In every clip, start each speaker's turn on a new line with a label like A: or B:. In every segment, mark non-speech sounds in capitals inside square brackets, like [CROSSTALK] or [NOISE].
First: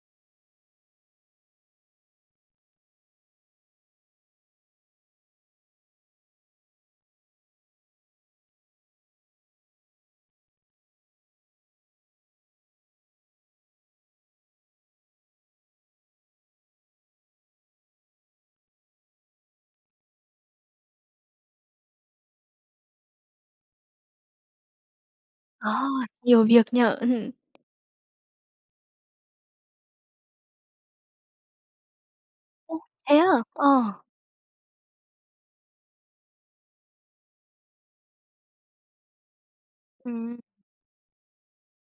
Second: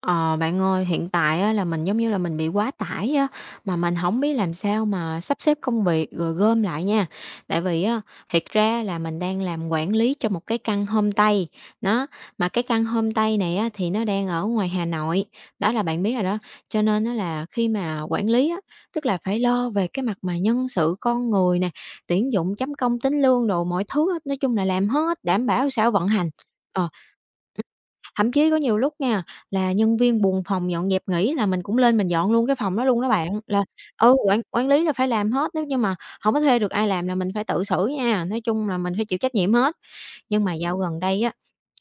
A: Ờ, Bạn ơi, hiện tại á, là mình giống như là mình bị quá tải á, mà mình không biết làm sao mà sắp xếp công việc rồi gom lại nha. Tại vì á, thiệt ra là mình đang làm quản lý cho một cái căn homestay, nó mà cái căn homestay này á, thì nó đang ở ngoài Hà Nội, đó là bạn biết rồi đó. Cho nên nó là khi mà quản lý á, tức là phải lo về cái mặt mà nhân sự, con người nè, tuyển dụng, chấm công, tính lương đồ mọi thứ á, nói chung là làm hết, đảm bảo
B: Ờ,
A: sao vận hành.
B: nhiều việc
A: Ờ,
B: nhở? Ừm.
A: Thậm chí có nhiều lúc nha, là nhân viên buồng phòng dọn dẹp nghỉ là mình cũng lên mình dọn luôn cái
B: Ô,
A: phòng đó luôn đó
B: thế à?
A: bạn,
B: Ờ.
A: quản quản lý là phải làm hết, nếu như mà không có thuê được ai làm là mình phải tự xử nha, nói chung là mình phải chịu trách nhiệm hết. Nhưng mà dạo gần đây á,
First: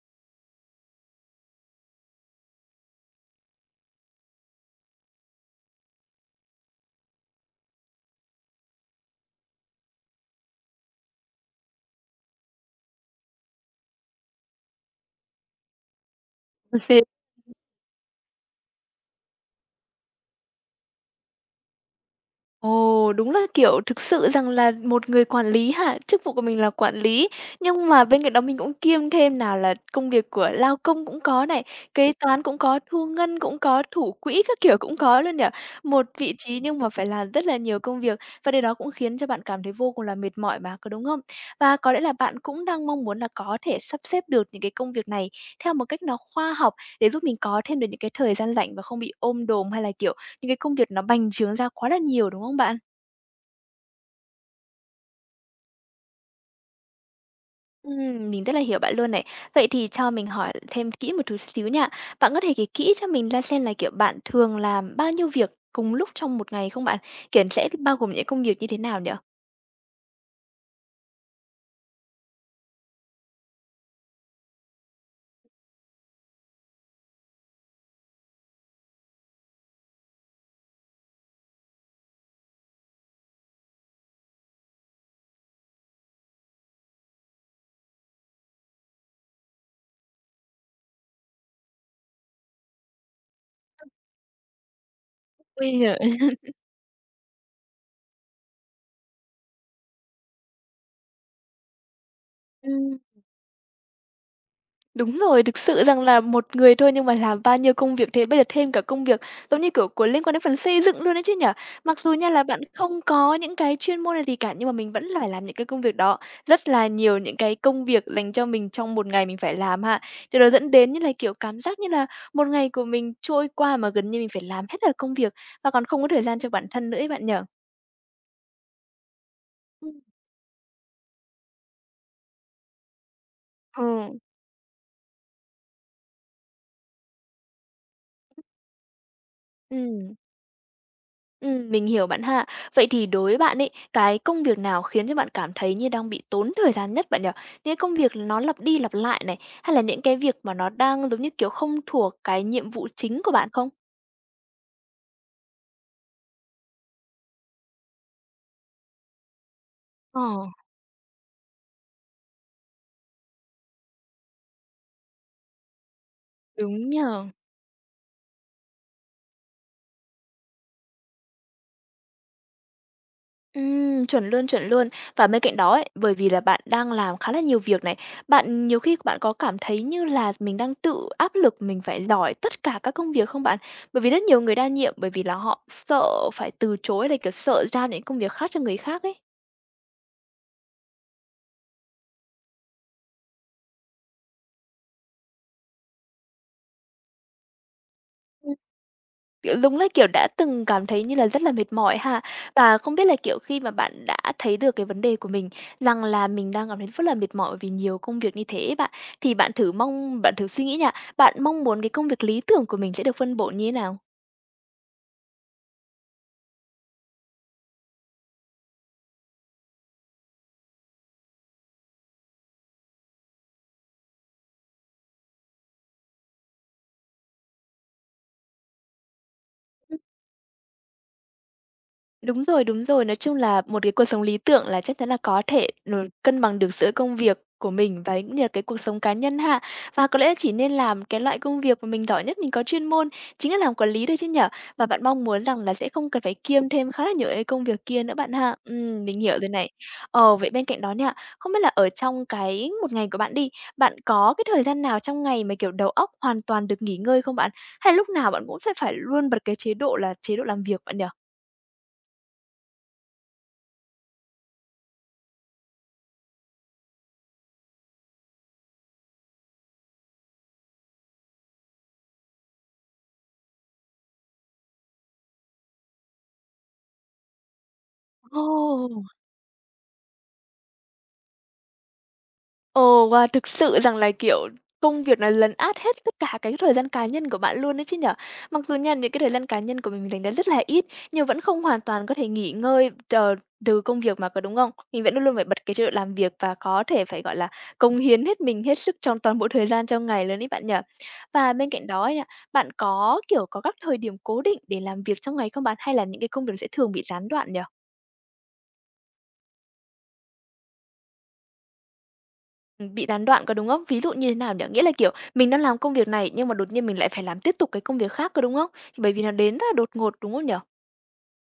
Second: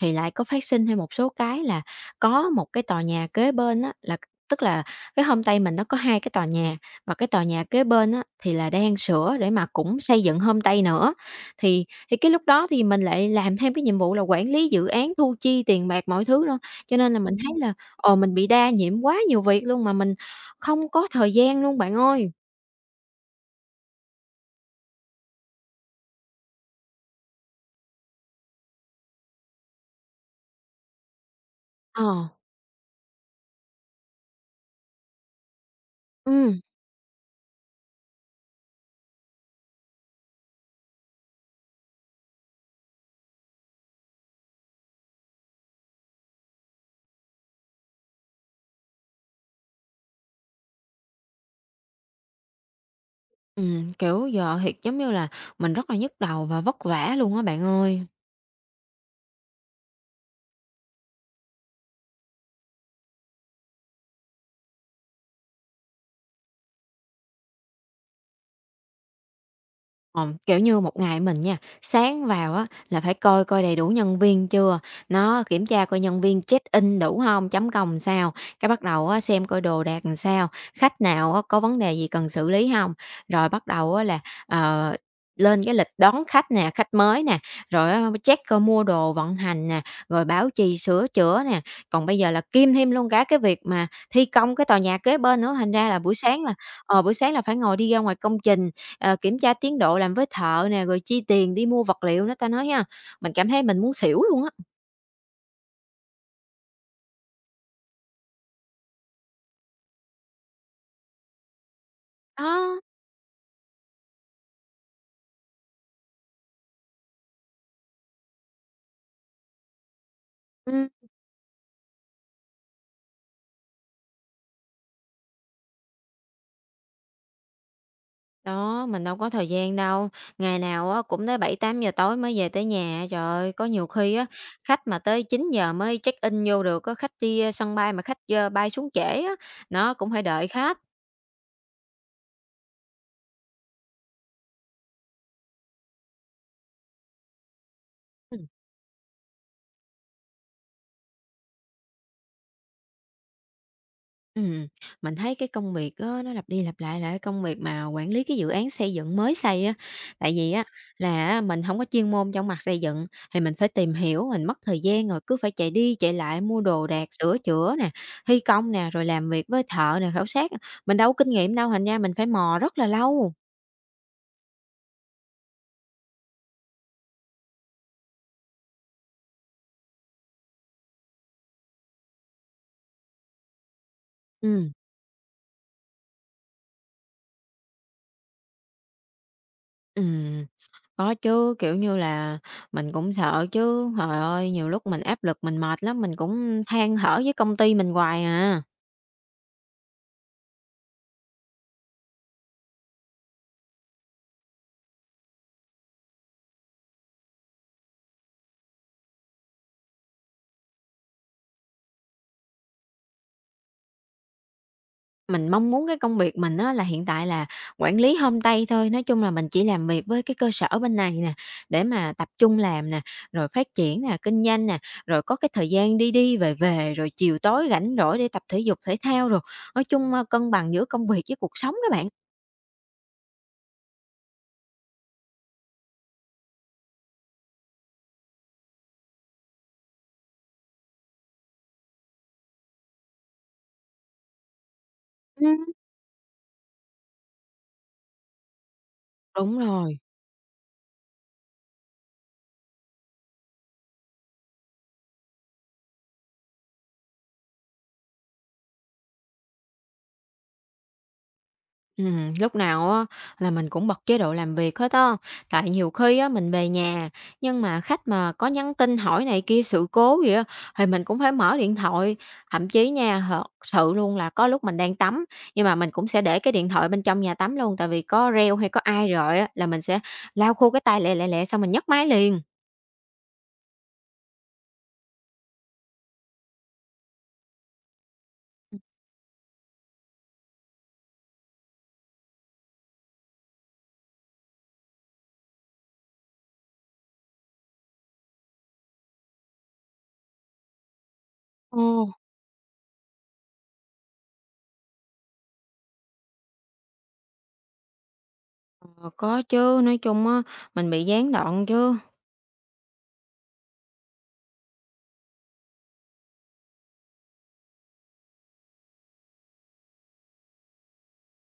A: thì lại có phát sinh thêm một số cái là có một cái tòa nhà kế bên á, là tức là cái homestay mình nó có 2 cái tòa nhà, và cái tòa nhà kế bên á, thì là đang sửa để mà cũng xây dựng homestay nữa. Thì thì cái lúc đó thì mình lại làm thêm cái nhiệm vụ là quản lý dự án, thu chi tiền bạc mọi thứ luôn,
B: Ừm.
A: cho nên là mình thấy là, ồ mình bị đa nhiệm quá nhiều việc luôn mà mình không có thời gian luôn bạn ơi.
B: Ồ, đúng là, kiểu, thực sự rằng là một người quản lý ha, chức vụ của mình là quản lý, nhưng mà bên cạnh đó mình cũng kiêm thêm nào là công việc của lao công cũng có này,
A: Ờ,
B: kế toán cũng có, thu ngân cũng có, thủ quỹ các kiểu cũng có luôn nhỉ? Một vị trí
A: Ừm.
B: nhưng mà phải làm rất là nhiều công việc, và điều đó cũng khiến cho bạn cảm thấy vô cùng là mệt mỏi mà, có đúng không? Và có lẽ là bạn cũng đang mong muốn là có thể sắp xếp được những cái công việc này theo một cách nó khoa học, để giúp mình có thêm được những cái thời gian rảnh và không bị ôm đồm, hay là, kiểu, những cái công việc nó bành trướng ra quá là nhiều, đúng không bạn?
A: Kiểu, giờ thiệt giống như là mình rất là nhức đầu và vất vả luôn á bạn ơi.
B: Mình rất là hiểu bạn luôn này. Vậy thì cho mình hỏi thêm kỹ một chút xíu nha. Bạn có thể kể kỹ cho mình ra xem là, kiểu, bạn thường làm bao nhiêu việc cùng lúc trong một ngày không bạn? Kiểu, sẽ bao gồm những công việc như thế nào nhở?
A: Kiểu như, một ngày mình nha, sáng vào á là phải coi coi đầy đủ nhân viên chưa, nó kiểm tra coi nhân viên check-in đủ không, chấm công sao, cái bắt đầu á xem coi đồ đạc làm sao, khách nào á có vấn đề gì cần xử lý không, rồi bắt đầu á là, ờ, lên cái lịch đón khách nè, khách mới nè, rồi á check coi mua đồ vận hành nè, rồi bảo trì sửa chữa nè. Còn bây giờ là kiêm thêm luôn cả cái việc mà thi công cái tòa nhà kế bên nữa,
B: Ôi
A: thành ra là buổi
B: giời!
A: sáng là, ờ, buổi sáng là phải ngồi đi ra ngoài công trình, kiểm tra tiến độ làm với thợ nè, rồi chi tiền đi mua vật liệu nữa ta nói ha.
B: Ừm.
A: Mình cảm thấy mình muốn xỉu luôn á.
B: Đúng rồi, thực sự rằng là một người thôi nhưng mà làm bao nhiêu công việc thế, bây giờ thêm cả công việc, giống như kiểu, của liên quan đến phần xây dựng luôn đấy chứ nhở? Mặc dù nha là bạn
A: Đó,
B: không có những cái chuyên môn này gì cả, nhưng mà mình vẫn là phải làm những cái công việc đó, rất là nhiều những cái công việc dành cho mình trong một ngày mình phải làm ha. Điều đó dẫn
A: ừm,
B: đến như là, kiểu, cảm giác như là một ngày của mình trôi qua mà gần như mình phải làm hết cả công việc, và còn không có thời gian cho bản thân nữa ấy bạn nhở?
A: đó, Mình đâu có thời gian
B: Ừ,
A: đâu. Ngày nào á cũng tới 7-8 giờ tối mới về tới nhà. Trời ơi, có nhiều khi
B: ừ.
A: á, khách mà tới 9 giờ mới check-in vô được á, khách đi, sân bay mà khách, bay xuống trễ á, nó cũng
B: Ừm.
A: phải đợi khách.
B: Mình hiểu bạn ha. Vậy thì đối với bạn ấy, cái công việc nào khiến cho bạn cảm thấy như đang bị tốn thời gian nhất bạn nhỉ? Những cái công việc nó lặp đi lặp lại này, hay là những cái việc mà nó đang, giống như kiểu, không thuộc cái nhiệm vụ chính của bạn không?
A: Ừm, mình thấy cái công việc á, nó lặp đi lặp lại là cái công việc mà quản lý cái dự án xây dựng mới xây á.
B: Ờ,
A: Tại vì á là á, Mình không có chuyên môn trong mặt xây dựng, thì mình phải tìm hiểu, mình mất thời gian rồi cứ phải chạy đi chạy lại mua đồ
B: đúng
A: đạc,
B: nhỉ.
A: sửa chữa nè, thi công nè, rồi làm việc với thợ nè, khảo sát. Mình đâu có kinh nghiệm đâu, thành ra mình phải mò rất là lâu.
B: Chuẩn luôn, chuẩn luôn. Và bên cạnh đó ấy, bởi vì là bạn đang làm khá là nhiều việc này, bạn nhiều khi bạn có cảm thấy như là mình đang tự áp lực mình phải giỏi tất cả các công việc không bạn? Bởi vì rất nhiều người đa
A: Ừm,
B: nhiệm, bởi vì là họ sợ phải từ chối, là, kiểu, sợ giao những công việc khác cho người khác ấy.
A: ừm, có chứ, kiểu như là, mình cũng sợ chứ. Trời ơi, nhiều lúc mình áp lực, mình mệt lắm, mình cũng than thở với công ty mình hoài
B: Ừm.
A: à.
B: Kiểu, đúng là, kiểu, đã từng cảm thấy như là rất là mệt mỏi ha. Và không biết là, kiểu, khi mà bạn đã thấy được cái vấn đề của mình, rằng là mình đang cảm thấy rất là mệt mỏi vì nhiều công việc như thế ấy bạn, thì bạn thử mong bạn thử suy nghĩ nha, bạn mong muốn cái công việc lý tưởng của mình sẽ được phân bổ như thế nào?
A: Mình mong muốn cái công việc mình á là hiện tại là quản lý homestay thôi, nói chung là mình chỉ làm việc với cái cơ sở bên này nè, để mà tập trung làm nè, rồi phát triển nè, kinh doanh nè, rồi có cái thời gian đi đi về về, rồi chiều tối rảnh rỗi để tập thể dục thể thao rồi nói chung, cân bằng giữa công việc với cuộc sống đó bạn.
B: Đúng rồi, đúng rồi. Nói chung là một cái cuộc sống lý tưởng là chắc chắn là có thể nó cân bằng được giữa công việc của mình và cũng như là cái cuộc sống cá nhân ha. Và có lẽ chỉ nên làm cái loại công việc mà mình giỏi nhất, mình có chuyên môn, chính là làm quản lý thôi chứ nhở? Và bạn mong muốn rằng
A: Ừm,
B: là sẽ không cần phải kiêm thêm khá là nhiều cái công việc kia nữa bạn ha. Mình hiểu rồi
A: Đúng
B: này.
A: rồi.
B: Ờ, vậy bên cạnh đó nha, không biết là ở trong cái một ngày của bạn đi, bạn có cái thời gian nào trong ngày mà, kiểu, đầu óc hoàn toàn được nghỉ ngơi không bạn? Hay lúc nào bạn cũng sẽ phải luôn bật cái chế độ là chế độ làm việc bạn nhở?
A: Lúc nào á là mình cũng bật chế độ làm việc hết á, tại nhiều khi á mình về nhà, nhưng mà khách mà có nhắn tin hỏi này kia sự cố gì á, thì mình cũng phải mở điện thoại. Thậm chí nha, thật sự luôn là có lúc mình đang tắm, nhưng mà mình cũng sẽ để cái điện thoại bên trong nhà tắm luôn, tại vì có reo hay có
B: Ồ!
A: ai rồi á là mình sẽ lau khô cái tay lẹ, lẹ, lẹ xong mình nhấc máy liền.
B: Ồ, wow, thực sự rằng là, kiểu, công việc nó lấn át hết tất cả cái thời gian cá nhân của bạn luôn đấy chứ nhở? Mặc dù nha, những cái thời gian cá nhân của mình dành ra rất là ít, nhưng vẫn không hoàn toàn có thể nghỉ ngơi từ công việc mà, có đúng không? Mình vẫn luôn luôn phải bật cái chế độ làm việc và có thể phải, gọi là, cống hiến hết mình, hết sức trong toàn bộ thời gian trong ngày luôn ấy bạn nhở? Và bên
A: Ồ.
B: cạnh đó ấy nha, bạn có, kiểu, có các thời điểm cố định để làm việc trong ngày không bạn? Hay là những cái công việc sẽ thường bị gián đoạn nhỉ?
A: Ờ, có chứ, nói chung á, mình bị gián đoạn chứ.
B: Bị gián đoạn, có đúng không? Ví dụ như thế nào nhỉ? Nghĩa là, kiểu, mình đang làm công việc này nhưng mà đột nhiên mình lại phải làm tiếp tục cái công việc khác, có đúng không? Bởi vì nó đến rất là đột ngột, đúng không nhỉ?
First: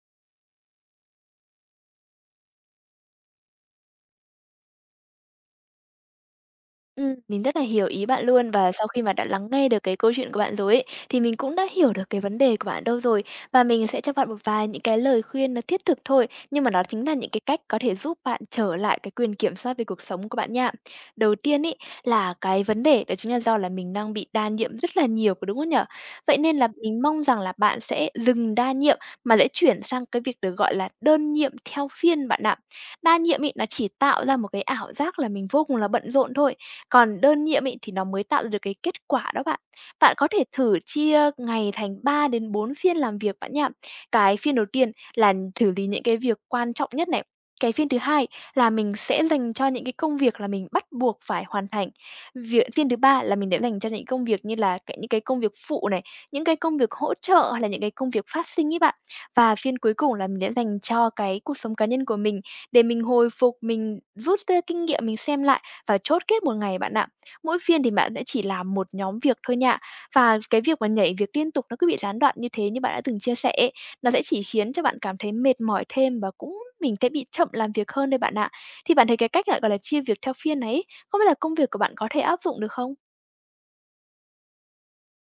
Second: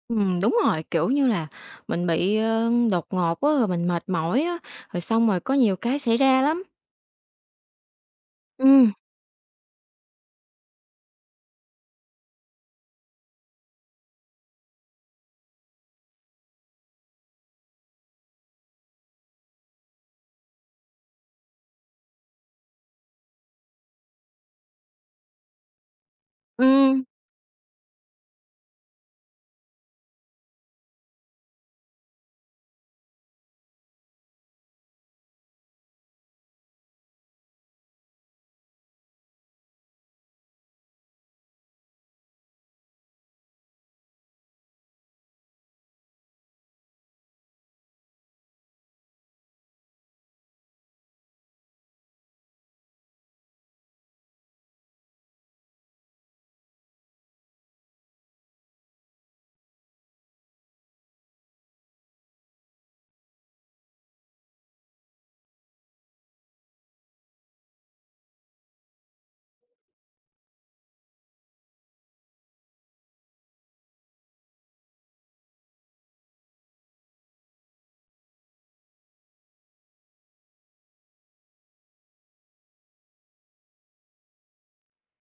A: Đúng rồi, kiểu như là, mình bị, đột ngột á, rồi mình mệt mỏi á, rồi xong rồi có nhiều cái xảy ra lắm.
B: Mình rất là hiểu ý bạn luôn, và sau
A: Ừm,
B: khi mà đã lắng nghe được cái câu chuyện của bạn rồi ấy, thì mình cũng đã hiểu được cái vấn đề của bạn đâu rồi. Và mình sẽ cho bạn một vài những cái lời khuyên nó thiết thực thôi, nhưng mà đó chính là những cái cách có thể giúp bạn trở lại cái quyền kiểm soát về cuộc sống của bạn nha. Đầu tiên ấy, là cái vấn đề đó chính là do là mình đang bị đa nhiệm rất là nhiều, có đúng không nhở? Vậy nên là mình
A: Ừm.
B: mong rằng là bạn sẽ dừng đa nhiệm mà sẽ chuyển sang cái việc được gọi là đơn nhiệm theo phiên bạn ạ. Đa nhiệm ấy nó chỉ tạo ra một cái ảo giác là mình vô cùng là bận rộn thôi, còn đơn nhiệm ấy thì nó mới tạo ra được cái kết quả đó bạn. Bạn có thể thử chia ngày thành 3 đến 4 phiên làm việc bạn nha. Cái phiên đầu tiên là xử lý những cái việc quan trọng nhất này. Cái phiên thứ hai là mình sẽ dành cho những cái công việc là mình bắt buộc phải hoàn thành. Việc phiên thứ ba là mình sẽ dành cho những công việc như là cái, những cái công việc phụ này, những cái công việc hỗ trợ hay là những cái công việc phát sinh ấy bạn. Và phiên cuối cùng là mình sẽ dành cho cái cuộc sống cá nhân của mình, để mình hồi phục, mình rút ra kinh nghiệm, mình xem lại và chốt kết một ngày bạn ạ. Mỗi phiên thì bạn sẽ chỉ làm một nhóm việc thôi nha. Và cái việc mà nhảy việc liên tục, nó cứ bị gián đoạn như thế như bạn đã từng chia sẻ ấy, nó sẽ chỉ khiến cho bạn cảm thấy mệt mỏi thêm, và cũng mình sẽ bị chậm làm việc hơn đây bạn ạ. Thì bạn thấy cái cách lại, gọi là, chia việc theo phiên này ấy, không biết là công việc của bạn có thể áp dụng được không?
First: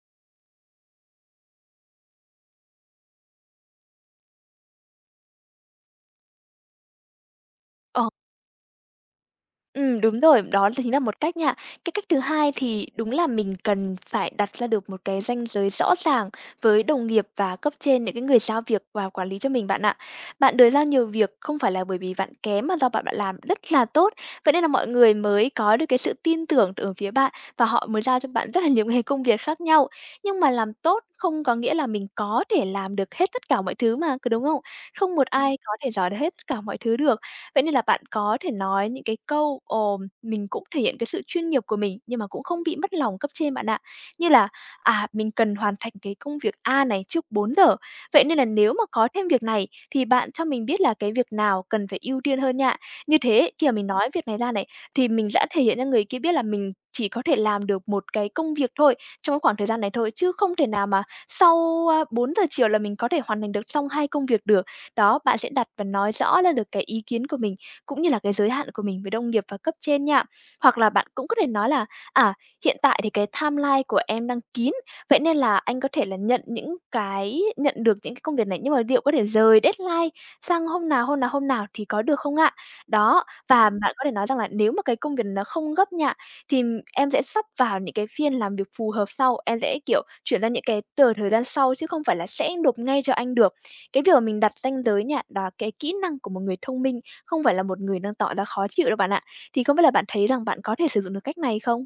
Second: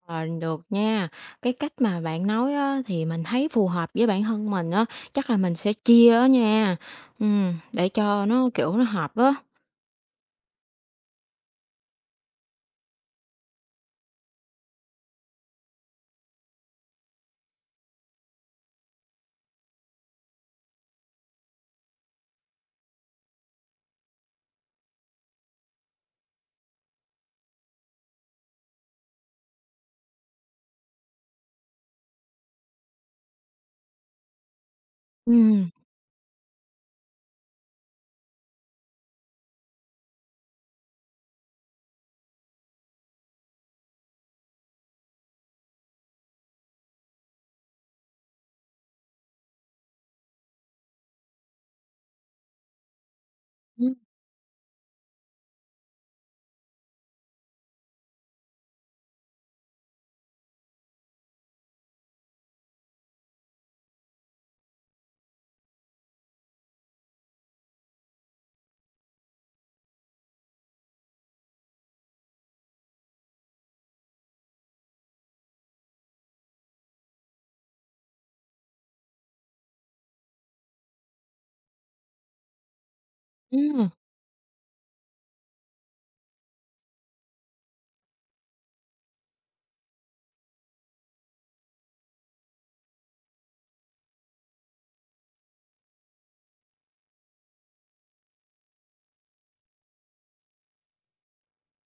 A: Ờ, Được nha. Cái cách mà bạn nói á, thì mình thấy phù hợp với bản thân mình á, chắc là mình sẽ chia á nha, để
B: Ờ.
A: cho nó, kiểu, nó hợp á.
B: Đúng rồi, đó chính là một cách nha. Cái cách thứ hai thì đúng là mình cần phải đặt ra được một cái ranh giới rõ ràng với đồng nghiệp và cấp trên, những cái người giao việc và quản lý cho mình bạn ạ. Bạn đưa ra nhiều việc không phải là bởi vì bạn kém, mà do bạn bạn làm rất là tốt, vậy nên là mọi người mới có được cái sự tin tưởng từ phía bạn và họ mới giao cho bạn rất là nhiều [LAUGHS] cái công việc khác nhau. Nhưng mà làm tốt không có nghĩa là mình có thể làm được hết tất cả mọi thứ mà, cứ đúng không? Không một ai
A: Ừm.
B: có thể giỏi được hết tất cả mọi thứ được. Vậy nên là bạn có thể nói những cái câu, ồ, mình cũng thể hiện cái sự chuyên nghiệp của mình, nhưng mà cũng không bị mất lòng cấp trên bạn ạ. Như là, à, mình cần hoàn thành cái công việc A này trước 4 giờ, vậy nên là nếu mà có thêm việc này thì bạn cho mình biết là cái việc nào cần phải ưu tiên hơn nha. Như thế khi mà mình
A: Ừm,
B: nói việc này ra này, thì mình đã thể hiện cho người kia biết là mình chỉ có thể làm được một cái công việc thôi, trong cái khoảng thời gian này thôi, chứ không thể nào mà sau, à, 4 giờ chiều là mình có thể hoàn thành được xong 2 công việc được. Đó, bạn sẽ đặt và nói rõ ra được cái ý kiến của mình, cũng như là cái giới hạn của mình với đồng nghiệp và cấp trên nha. Hoặc là bạn cũng có thể nói là, à, hiện tại thì cái timeline của em đang kín, vậy nên là anh có thể là nhận được những cái công việc này, nhưng mà liệu có thể dời deadline sang hôm nào thì có được không ạ? Đó, và
A: ừm.
B: bạn có thể nói rằng là nếu mà cái công việc nó không gấp nha, thì em sẽ sắp vào những cái phiên làm việc phù hợp sau, em sẽ, kiểu, chuyển ra những cái tờ thời gian sau chứ không phải là sẽ nộp ngay cho anh được. Cái việc mà mình đặt ranh giới nha, đó là cái kỹ năng của một người thông minh, không phải là một người đang tỏ ra khó chịu đâu bạn ạ. Thì không biết là bạn thấy rằng bạn có thể sử dụng được cách này không?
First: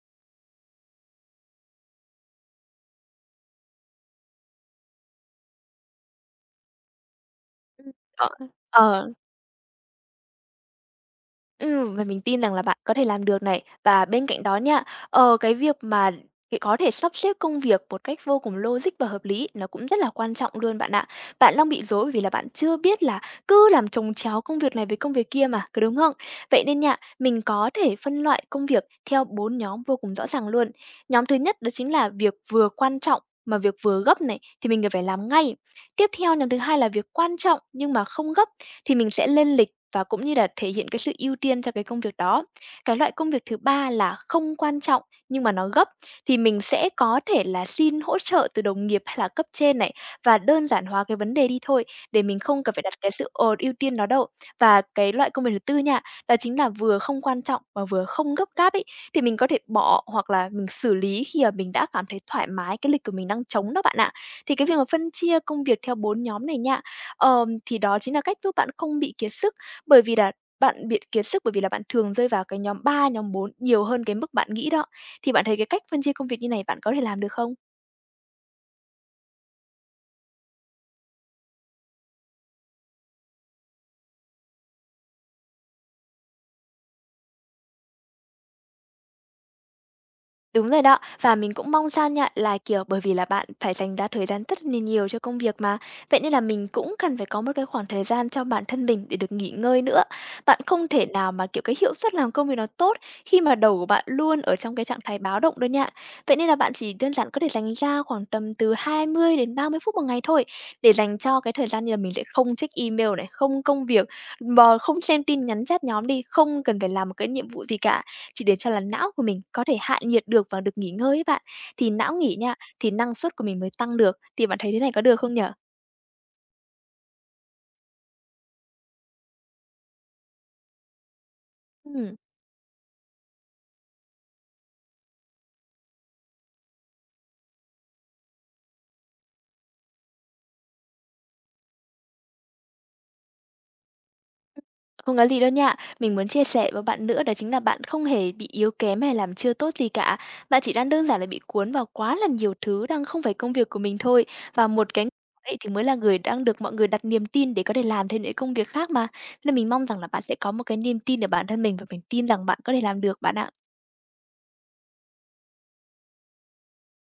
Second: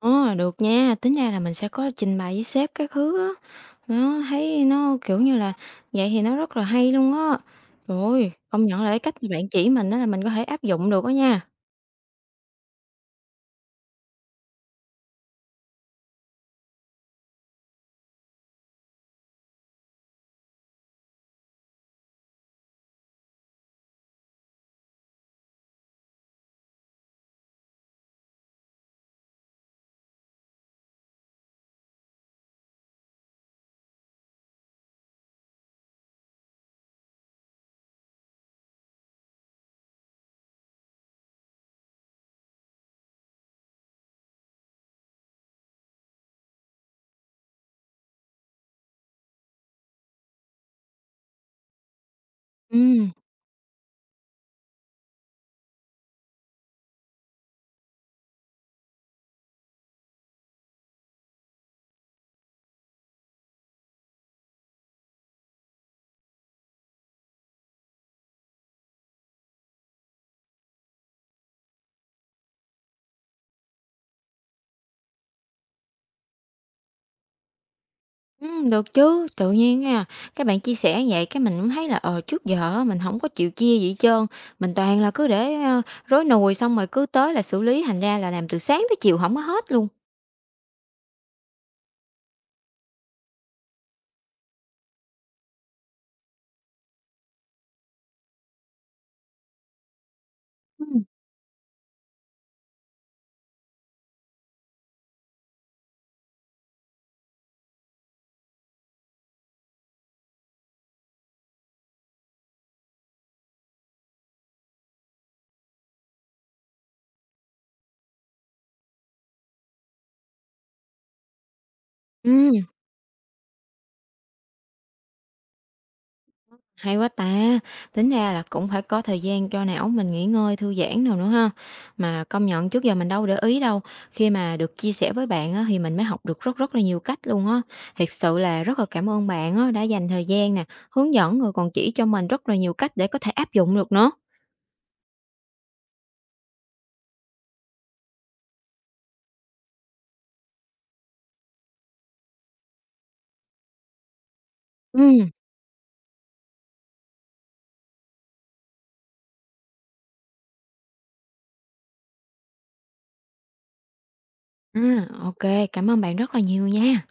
A: Ờ, được nha, tính ra là mình sẽ có trình bày với sếp các thứ á. Nó thấy nó, kiểu như là, vậy thì nó rất là hay luôn á.
B: Ừm. Ờ.
A: Rồi công nhận là cái
B: Ờ.
A: cách mà bạn chỉ mình đó là mình có thể áp dụng được á nha.
B: Và mình tin rằng là bạn có thể làm được này. Và bên cạnh đó nha, cái việc mà cái có thể sắp xếp công việc một cách vô cùng logic và hợp lý, nó cũng rất là quan trọng luôn bạn ạ. Bạn đang bị rối vì là bạn chưa biết là cứ làm chồng chéo công việc này với công việc kia mà, cứ đúng không? Vậy nên nha, mình có thể phân loại công việc theo 4 nhóm vô cùng rõ ràng luôn. Nhóm thứ nhất đó chính là việc vừa quan trọng mà việc vừa gấp này thì mình cần phải làm ngay. Tiếp theo, nhóm thứ hai là việc quan trọng nhưng mà không gấp thì mình sẽ lên lịch và cũng như là thể hiện cái sự ưu tiên cho cái công việc đó. Cái loại công việc thứ ba là không quan trọng nhưng mà nó gấp thì mình sẽ có thể là xin hỗ trợ từ đồng nghiệp hay là cấp trên này và đơn giản hóa cái vấn đề đi thôi để mình không cần phải đặt cái
A: Ừm,
B: sự ưu tiên đó đâu. Và cái loại công việc thứ tư nha, đó chính là vừa không quan trọng và vừa không gấp gáp ấy thì mình có thể bỏ hoặc là mình xử lý khi mà mình đã cảm thấy thoải mái cái lịch của mình đang trống đó bạn ạ. Thì cái việc mà phân chia công việc theo bốn nhóm này nha, thì đó chính là cách giúp bạn không bị kiệt sức, bởi vì là bạn bị kiệt sức bởi vì là bạn thường rơi vào cái nhóm ba, nhóm 4 nhiều hơn cái mức bạn nghĩ đó. Thì bạn thấy cái cách phân chia công việc như này bạn có thể làm được không?
A: Được chứ, tự nhiên nha, các bạn chia sẻ vậy cái mình cũng thấy là, trước giờ á mình không có chịu chia gì hết trơn, mình toàn là cứ để, rối nùi xong rồi cứ tới là xử lý, thành ra là làm từ sáng tới chiều không có hết luôn.
B: Đúng rồi đó, và mình cũng mong sao nha là, kiểu, bởi vì là bạn phải dành ra thời gian rất là nhiều cho công việc mà, vậy nên là mình cũng cần phải có một cái khoảng thời gian cho bản thân mình để được nghỉ ngơi nữa. Bạn không
A: Ừm.
B: thể nào mà, kiểu, cái hiệu suất làm công việc nó tốt khi mà đầu của bạn luôn ở trong cái trạng thái báo động đâu nha. Vậy nên là bạn chỉ đơn giản có thể dành ra khoảng tầm từ 20 đến 30 phút một ngày thôi, để dành cho cái thời gian như là mình sẽ không check email này, không công việc, mà không xem tin nhắn chat nhóm đi, không cần phải làm một cái nhiệm vụ gì cả. Chỉ để cho là não của mình có thể hạ nhiệt được và được nghỉ ngơi ấy bạn. Thì não nghỉ
A: Ừm.
B: nha, thì năng suất của mình mới tăng được. Thì bạn thấy thế này có được không nhở?
A: Hay quá ta, tính ra là cũng phải có thời gian cho não mình nghỉ ngơi, thư giãn nào nữa ha.
B: Ừm,
A: Mà công nhận trước giờ mình đâu để ý đâu, khi mà được chia sẻ với bạn á, thì mình mới học được rất rất là nhiều cách luôn á. Thiệt sự là rất là cảm ơn bạn á, đã dành thời gian nè, hướng dẫn rồi còn chỉ cho mình rất là nhiều cách để có thể áp dụng được nữa.
B: không có gì đâu nha. Mình muốn chia sẻ với bạn nữa đó chính là bạn không hề bị yếu kém hay làm chưa tốt gì cả. Bạn chỉ đang đơn giản là bị cuốn vào quá là nhiều thứ đang không phải công việc của mình thôi. Và một cái
A: Ừ,
B: ấy thì mới là người đang được mọi người đặt niềm tin để có thể làm thêm những công việc khác mà. Nên mình mong rằng là bạn sẽ có một cái niềm tin ở bản thân mình và mình tin rằng bạn có thể làm được bạn ạ.
A: à, ok, cảm ơn bạn rất là nhiều nha.